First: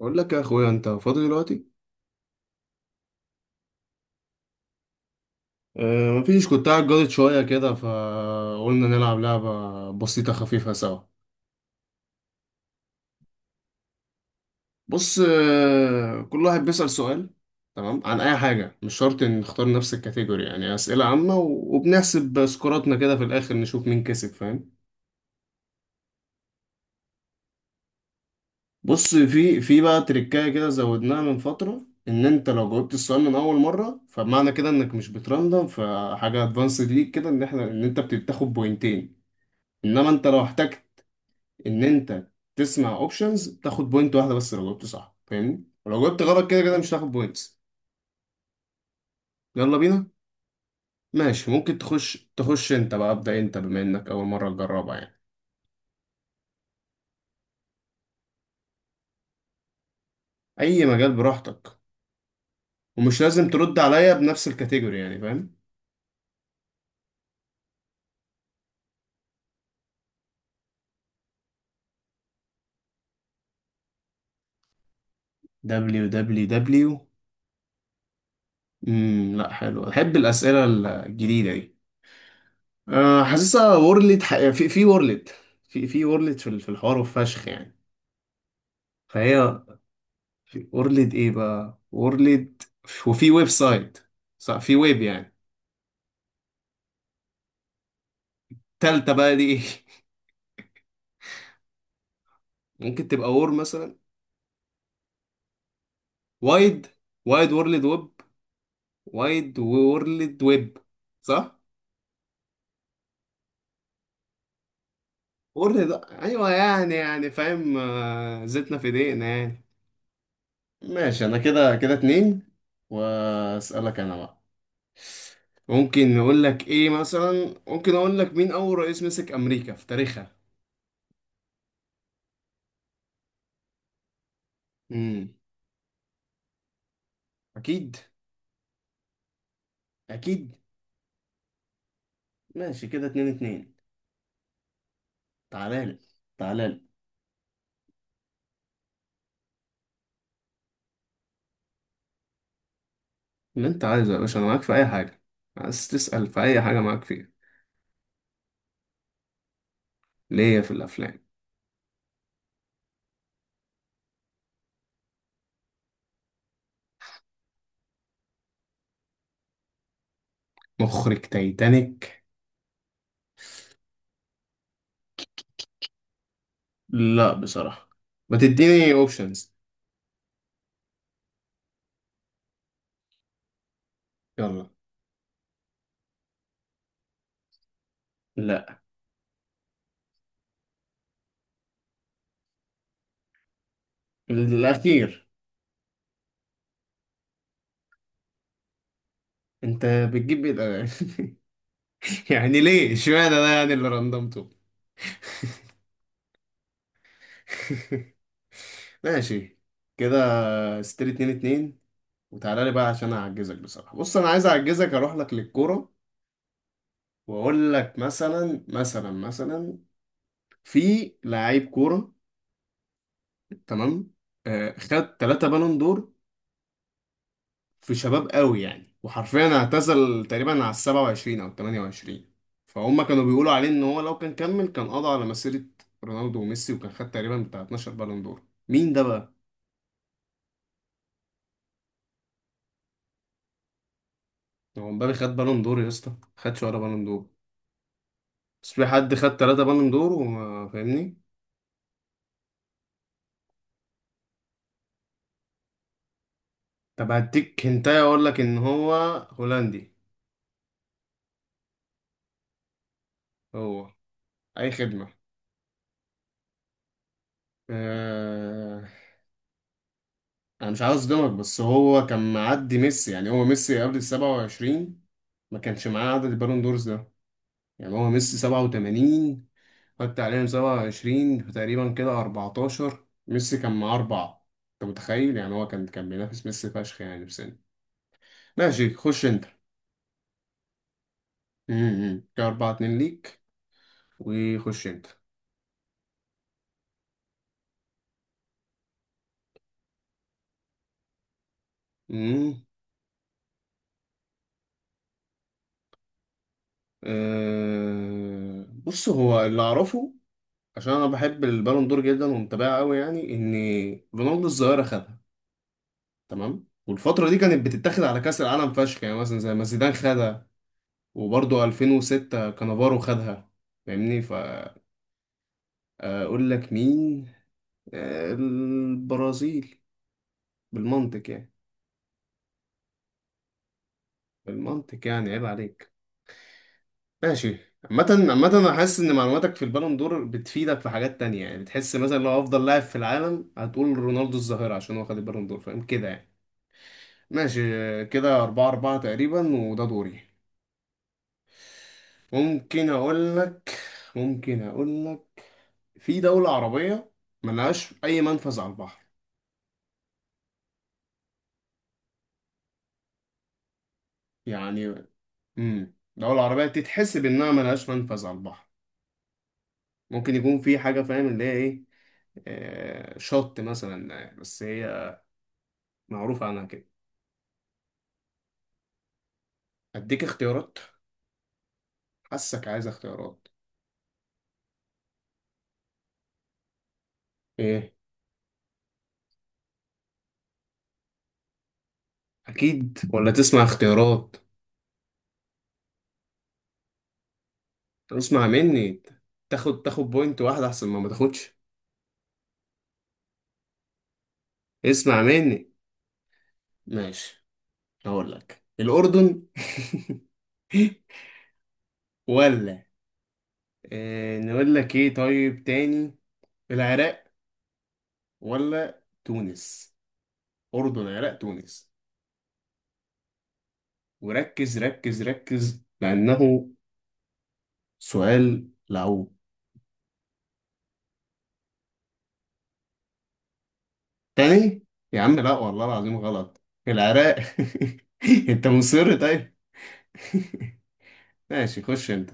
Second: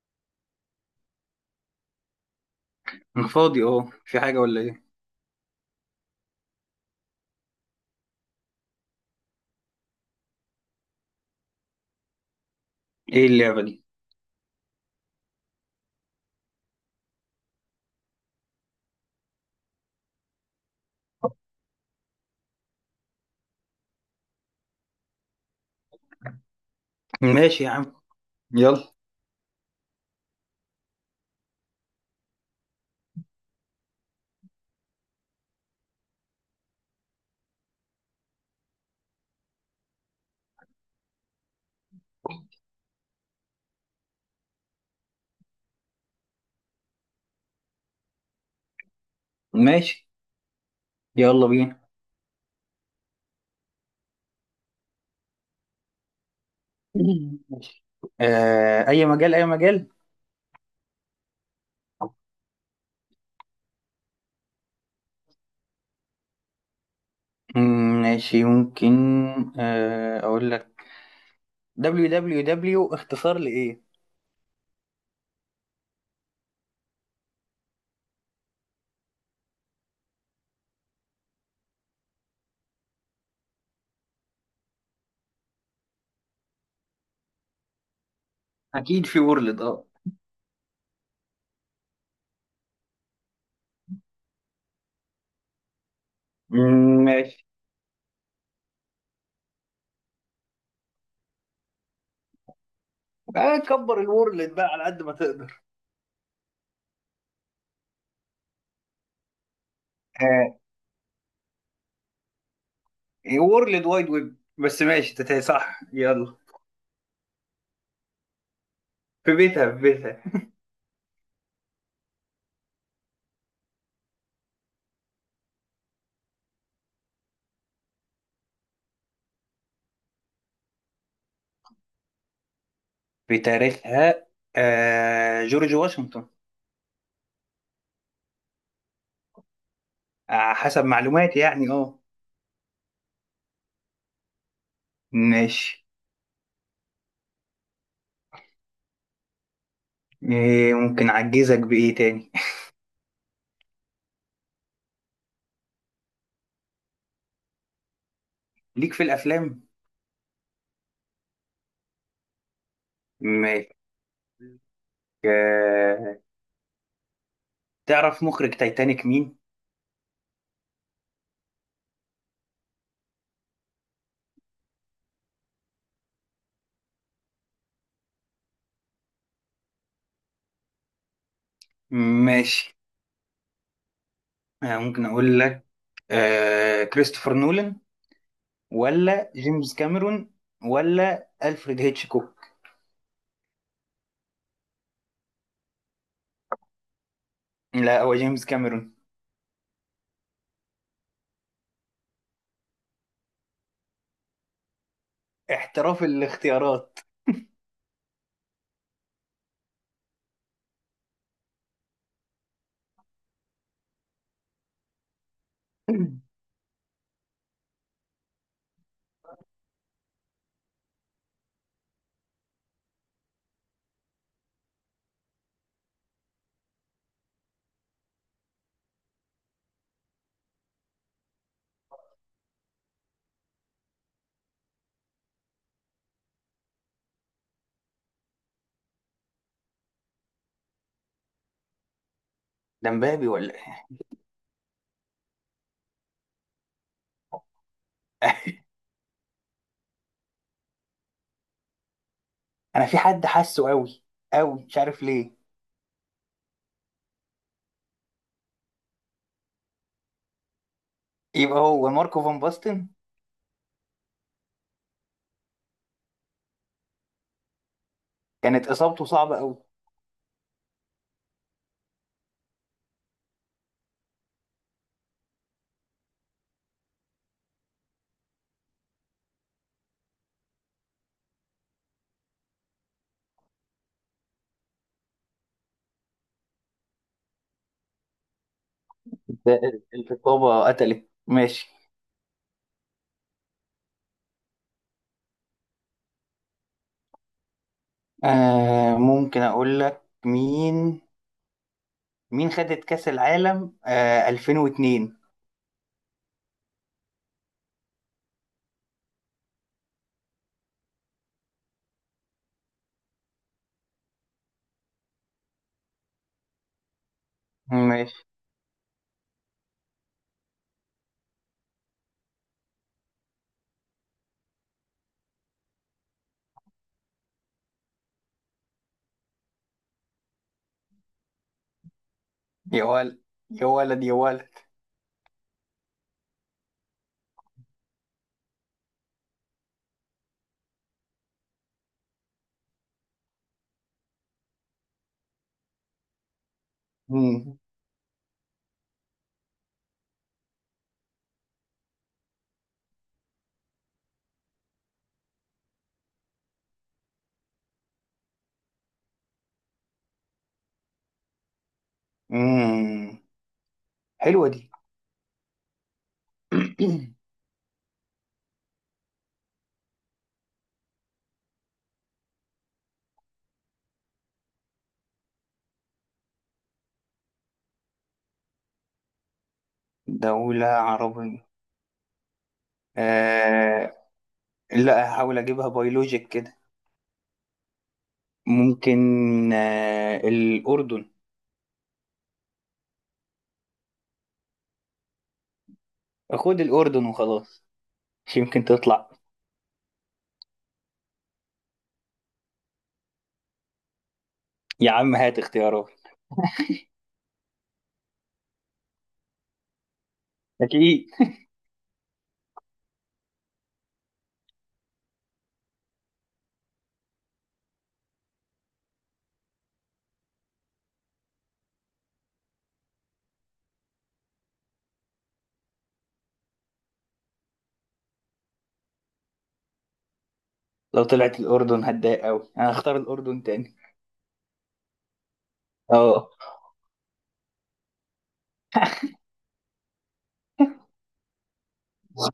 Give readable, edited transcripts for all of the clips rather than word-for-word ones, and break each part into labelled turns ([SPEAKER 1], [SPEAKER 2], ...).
[SPEAKER 1] اقول لك يا اخويا انت فاضي دلوقتي.
[SPEAKER 2] انا فاضي اهو في حاجة ولا ايه؟
[SPEAKER 1] أه، مفيش، كنت قاعد جاضد شويه كده فقلنا نلعب لعبه بسيطه خفيفه سوا.
[SPEAKER 2] ايه اللعبة دي؟
[SPEAKER 1] بص، كل واحد بيسأل سؤال. تمام، عن اي حاجه مش شرط ان نختار نفس الكاتيجوري، يعني اسئله عامه وبنحسب سكوراتنا كده في الاخر نشوف مين كسب، فاهم؟
[SPEAKER 2] ماشي يا عم. يلا.
[SPEAKER 1] بص، في بقى تريكايه كده زودناها من فتره، ان انت لو جاوبت السؤال من اول مره فمعنى كده انك مش بتراندم، فحاجه ادفانسد ليك كده، ان انت بتاخد بوينتين. انما انت لو احتجت ان انت تسمع اوبشنز تاخد بوينت واحده، بس لو جاوبت صح، فاهمني، ولو جاوبت غلط كده كده مش هتاخد بوينتس. يلا بينا.
[SPEAKER 2] ماشي. يلا
[SPEAKER 1] ماشي، ممكن
[SPEAKER 2] بينا.
[SPEAKER 1] تخش انت بقى، ابدا انت بما انك اول مره تجربها يعني.
[SPEAKER 2] ماشي. اي مجال اي مجال.
[SPEAKER 1] اي مجال براحتك، ومش لازم ترد عليا بنفس الكاتيجوري، يعني فاهم.
[SPEAKER 2] ماشي، ممكن. اقول لك، www اختصار لايه؟
[SPEAKER 1] دبليو دبليو دبليو. لا، حلو، احب الاسئله الجديده دي. أه، حاسسها وورلد، في وورلد. في وورلد في في الحوار، وفشخ يعني.
[SPEAKER 2] اكيد في
[SPEAKER 1] فهي
[SPEAKER 2] وورلد اه.
[SPEAKER 1] في اورليد، ايه بقى اورليد، وفي ويب سايت. صح، في ويب يعني.
[SPEAKER 2] ماشي.
[SPEAKER 1] تالتة بقى دي ايه؟ ممكن تبقى وور مثلا.
[SPEAKER 2] كبر الوورلد بقى على قد ما تقدر.
[SPEAKER 1] وايد وايد وورلد ويب. وايد وورلد
[SPEAKER 2] آه
[SPEAKER 1] ويب. صح.
[SPEAKER 2] وورلد وايد ويب، بس ماشي تتهي صح؟
[SPEAKER 1] وورلد،
[SPEAKER 2] يلا.
[SPEAKER 1] ايوه، يعني فاهم، آه، زيتنا في ايدينا
[SPEAKER 2] في
[SPEAKER 1] يعني.
[SPEAKER 2] بيتها في بيتها.
[SPEAKER 1] ماشي، انا كده كده اتنين. واسألك انا بقى. ممكن نقول لك ايه مثلا ممكن اقول لك مين اول رئيس مسك امريكا في تاريخها؟
[SPEAKER 2] في تاريخها.
[SPEAKER 1] امم
[SPEAKER 2] جورج واشنطن.
[SPEAKER 1] اكيد، اكيد.
[SPEAKER 2] حسب معلوماتي يعني، اه.
[SPEAKER 1] ماشي، كده اتنين اتنين.
[SPEAKER 2] ماشي.
[SPEAKER 1] تعالالي، تعالالي.
[SPEAKER 2] إيه، ممكن اعجزك بايه تاني؟
[SPEAKER 1] اللي انت عايزه يا باشا، انا معاك في اي حاجه، عايز تسال في اي حاجه معاك فيها.
[SPEAKER 2] ليك في الافلام.
[SPEAKER 1] ليا في الافلام.
[SPEAKER 2] ماشي. آه، تعرف مخرج تايتانيك مين؟
[SPEAKER 1] مخرج تايتانيك؟ لا بصراحه، ما تديني اوبشنز.
[SPEAKER 2] ماشي.
[SPEAKER 1] يلا.
[SPEAKER 2] ممكن اقول لك. كريستوفر نولان،
[SPEAKER 1] لا.
[SPEAKER 2] ولا جيمس كاميرون، ولا الفريد هيتشكوك.
[SPEAKER 1] الاخير.
[SPEAKER 2] لا، هو جيمس كاميرون.
[SPEAKER 1] انت بتجيب ايه الأغاني؟ يعني ليه اشمعنى ده يعني اللي رندمته؟
[SPEAKER 2] احتراف الاختيارات.
[SPEAKER 1] ماشي. كده ستري اتنين اتنين. وتعالى لي بقى عشان اعجزك بصراحه. بص، انا عايز اعجزك اروح لك للكوره واقول لك، مثلا في لعيب كوره، تمام، آه، خد ثلاثة بالون دور. في شباب قوي يعني، وحرفيا اعتزل تقريبا على السبعة وعشرين أو التمانية وعشرين. فهم كانوا بيقولوا عليه إن هو لو كان كمل كان قضى على مسيرة رونالدو وميسي، وكان خد تقريبا بتاع 12 بالون دور. مين ده بقى؟
[SPEAKER 2] ده مبابي ولا إيه؟
[SPEAKER 1] هو مبابي خد بالون دور يا اسطى؟ خدش ولا بالون دور. بس في حد خد ثلاثة بالون دور، وما فاهمني.
[SPEAKER 2] انا في حد حاسه قوي قوي، مش عارف ليه.
[SPEAKER 1] طب هديك هنتايه، أقول لك إن هو هولندي.
[SPEAKER 2] يبقى هو ماركو فان باستن.
[SPEAKER 1] هو أي خدمة.
[SPEAKER 2] كانت
[SPEAKER 1] آه،
[SPEAKER 2] اصابته صعبه قوي.
[SPEAKER 1] انا مش عاوز اصدمك، بس هو كان معدي ميسي، يعني هو ميسي قبل ال 27 ما كانش معاه عدد البالون دورز ده. يعني هو ميسي 87، حط عليهم 27 فتقريبا كده 14، ميسي كان معاه أربعة. أنت متخيل يعني؟ هو كان بينافس ميسي فشخ يعني بسنة. ماشي، خش أنت.
[SPEAKER 2] ده الرقابة قتلت، ماشي.
[SPEAKER 1] كده 4 2 ليك، وخش أنت.
[SPEAKER 2] ممكن أقول لك مين. مين
[SPEAKER 1] امم
[SPEAKER 2] خدت كأس العالم 2002؟
[SPEAKER 1] بص، هو اللي أعرفه، عشان أنا بحب البالون دور جدا ومتابعه قوي يعني، إن رونالدو الظاهرة خدها، تمام، والفترة دي كانت بتتاخد على
[SPEAKER 2] ماشي.
[SPEAKER 1] كأس العالم فشخ يعني، مثلا زي ما زيدان خدها، وبرضه 2006 كانافارو خدها، فاهمني؟ فأقول لك مين؟ آه، البرازيل، بالمنطق يعني.
[SPEAKER 2] يا ولد، يا ولد، يا ولد.
[SPEAKER 1] بالمنطق يعني، عيب عليك. ماشي. عامة أنا حاسس إن معلوماتك في البالون دور بتفيدك في حاجات تانية، يعني بتحس مثلا لو أفضل لاعب في العالم هتقول رونالدو الظاهرة عشان هو خد البالون دور، فاهم كده يعني.
[SPEAKER 2] مم.
[SPEAKER 1] ماشي آه، كده أربعة أربعة تقريبا، وده دوري. ممكن اقول لك ممكن اقول لك، في دولة عربية ملهاش اي منفذ على البحر
[SPEAKER 2] مم. حلوة دي.
[SPEAKER 1] يعني. دولة عربية تتحسب انها ملهاش منفذ على البحر. ممكن يكون في حاجة، فاهم اللي هي ايه، آه، شط مثلا، آه، بس هي معروفة عنها كده. اديك
[SPEAKER 2] دولة
[SPEAKER 1] اختيارات؟
[SPEAKER 2] عربية.
[SPEAKER 1] حاسك عايز اختيارات.
[SPEAKER 2] آه لا، هحاول أجيبها بيولوجيك كده.
[SPEAKER 1] ايه؟
[SPEAKER 2] ممكن. الأردن.
[SPEAKER 1] اكيد ولا تسمع اختيارات؟
[SPEAKER 2] خد الأردن وخلاص. مش
[SPEAKER 1] اسمع
[SPEAKER 2] يمكن
[SPEAKER 1] مني،
[SPEAKER 2] تطلع؟
[SPEAKER 1] تاخد بوينت واحدة احسن ما تاخدش.
[SPEAKER 2] يا عم
[SPEAKER 1] اسمع
[SPEAKER 2] هات
[SPEAKER 1] مني.
[SPEAKER 2] اختيارات.
[SPEAKER 1] ماشي، هقول لك الأردن.
[SPEAKER 2] أكيد
[SPEAKER 1] ولا، آه، نقول لك ايه طيب تاني، العراق، ولا تونس. أردن، عراق، تونس. وركز، ركز، ركز، لأنه سؤال لعوب.
[SPEAKER 2] لو طلعت الأردن هتضايق أوي، أنا هختار الأردن تاني.
[SPEAKER 1] تاني. يا عم لا، والله العظيم
[SPEAKER 2] أه.
[SPEAKER 1] غلط. العراق. انت مصر طيب. ماشي، خش انت.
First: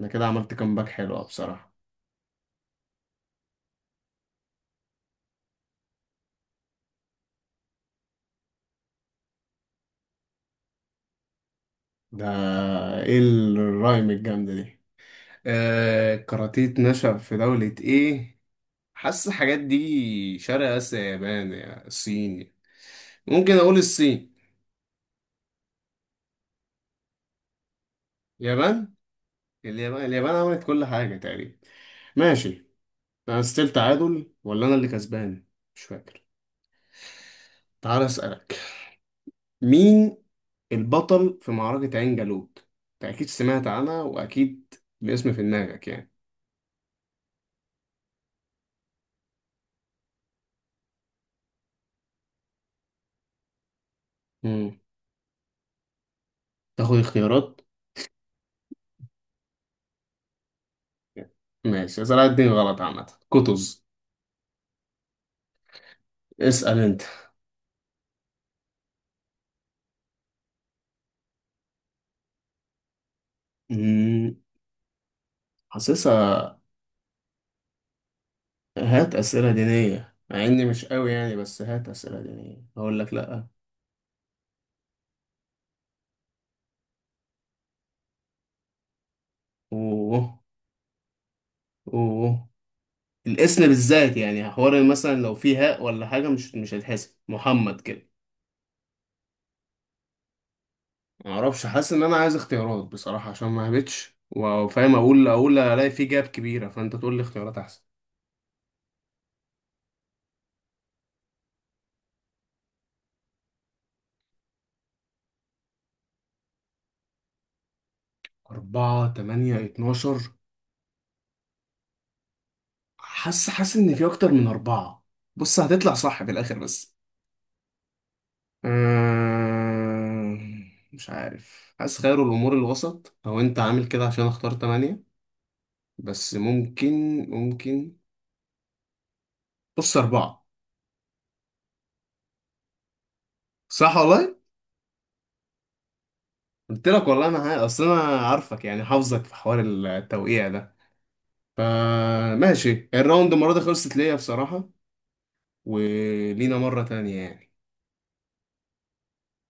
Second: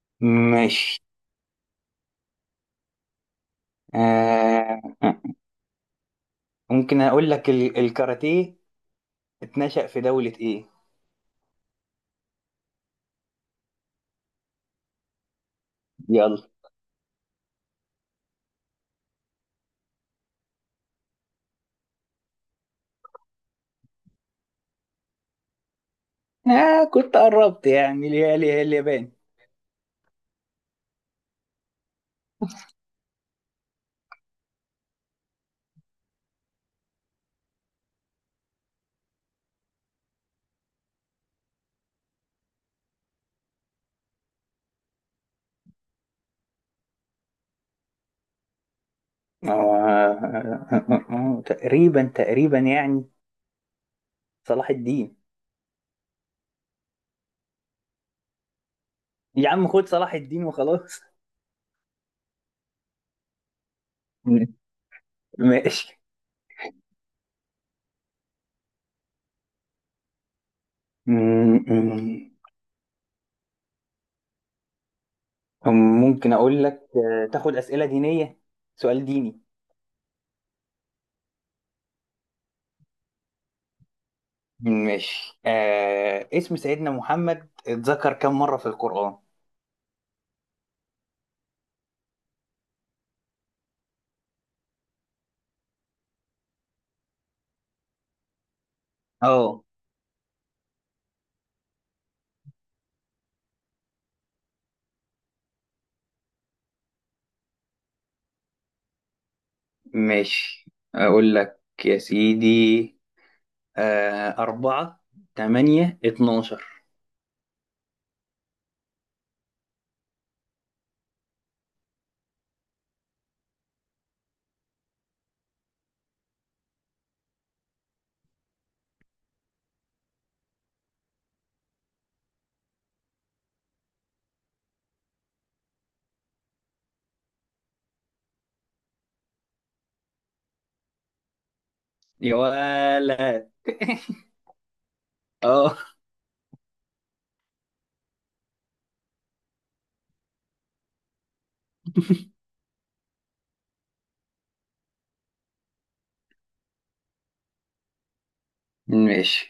[SPEAKER 1] انا كده عملت كامباك
[SPEAKER 2] ماشي.
[SPEAKER 1] حلوة بصراحة.
[SPEAKER 2] آه. ممكن أقول لك، ال- الكاراتيه اتنشأ في دولة إيه؟
[SPEAKER 1] ده ايه الرايم الجامدة دي؟ آه،
[SPEAKER 2] يلا.
[SPEAKER 1] كاراتيه نشأ في دولة ايه. حاسس الحاجات دي شرق اسيا، يابان يا الصين. ممكن اقول الصين.
[SPEAKER 2] كنت قربت يعني، اللي هي
[SPEAKER 1] يابان.
[SPEAKER 2] اليابان.
[SPEAKER 1] اليابان عملت كل حاجة تقريبا. ماشي. انا ستيل تعادل ولا انا اللي كسبان؟ مش فاكر. تعال اسألك، مين البطل في معركة عين جالوت؟ انت اكيد سمعت عنها، واكيد الاسم في دماغك يعني.
[SPEAKER 2] آه. تقريبا تقريبا يعني صلاح
[SPEAKER 1] مم.
[SPEAKER 2] الدين.
[SPEAKER 1] تاخد اختيارات؟
[SPEAKER 2] يا عم خد صلاح الدين وخلاص.
[SPEAKER 1] ماشي، صلاح الدين غلط عامة. كتز.
[SPEAKER 2] م- ماشي.
[SPEAKER 1] اسأل انت.
[SPEAKER 2] م- م-
[SPEAKER 1] مم.
[SPEAKER 2] ممكن
[SPEAKER 1] حاسسها.
[SPEAKER 2] أقول لك، تاخد أسئلة دينية؟ سؤال
[SPEAKER 1] هات
[SPEAKER 2] ديني.
[SPEAKER 1] أسئلة دينية، مع إني مش قوي يعني، بس هات أسئلة دينية هقول لك لأ.
[SPEAKER 2] ماشي، اسم سيدنا محمد اتذكر كم مرة في القرآن؟
[SPEAKER 1] أوه. أوه. الاسم بالذات يعني، حوار مثلا لو فيه هاء ولا حاجة مش هيتحسب محمد كده.
[SPEAKER 2] اه
[SPEAKER 1] معرفش، حاسس إن أنا عايز اختيارات بصراحة، عشان ما هبتش وفاهم أقول ألاقي فيه جاب كبيرة، فأنت تقول لي اختيارات أحسن.
[SPEAKER 2] ماشي. اقول لك يا سيدي، أربعة، تمانية، 12.
[SPEAKER 1] أربعة، تمانية، اتناشر. حاسس إن في أكتر من أربعة. بص هتطلع صح في الآخر بس. مش عارف، حاسس خير الأمور الوسط، أو أنت عامل كده عشان أختار تمانية. بس ممكن، بص، أربعة.
[SPEAKER 2] يا ولد.
[SPEAKER 1] صح والله.
[SPEAKER 2] اه.
[SPEAKER 1] قلت لك والله، أنا أصل أنا عارفك يعني، حافظك في حوار التوقيع ده. فماشي، الراوند المرة دي خلصت ليا بصراحة. ولينا مرة تانية يعني.
[SPEAKER 2] ماشي.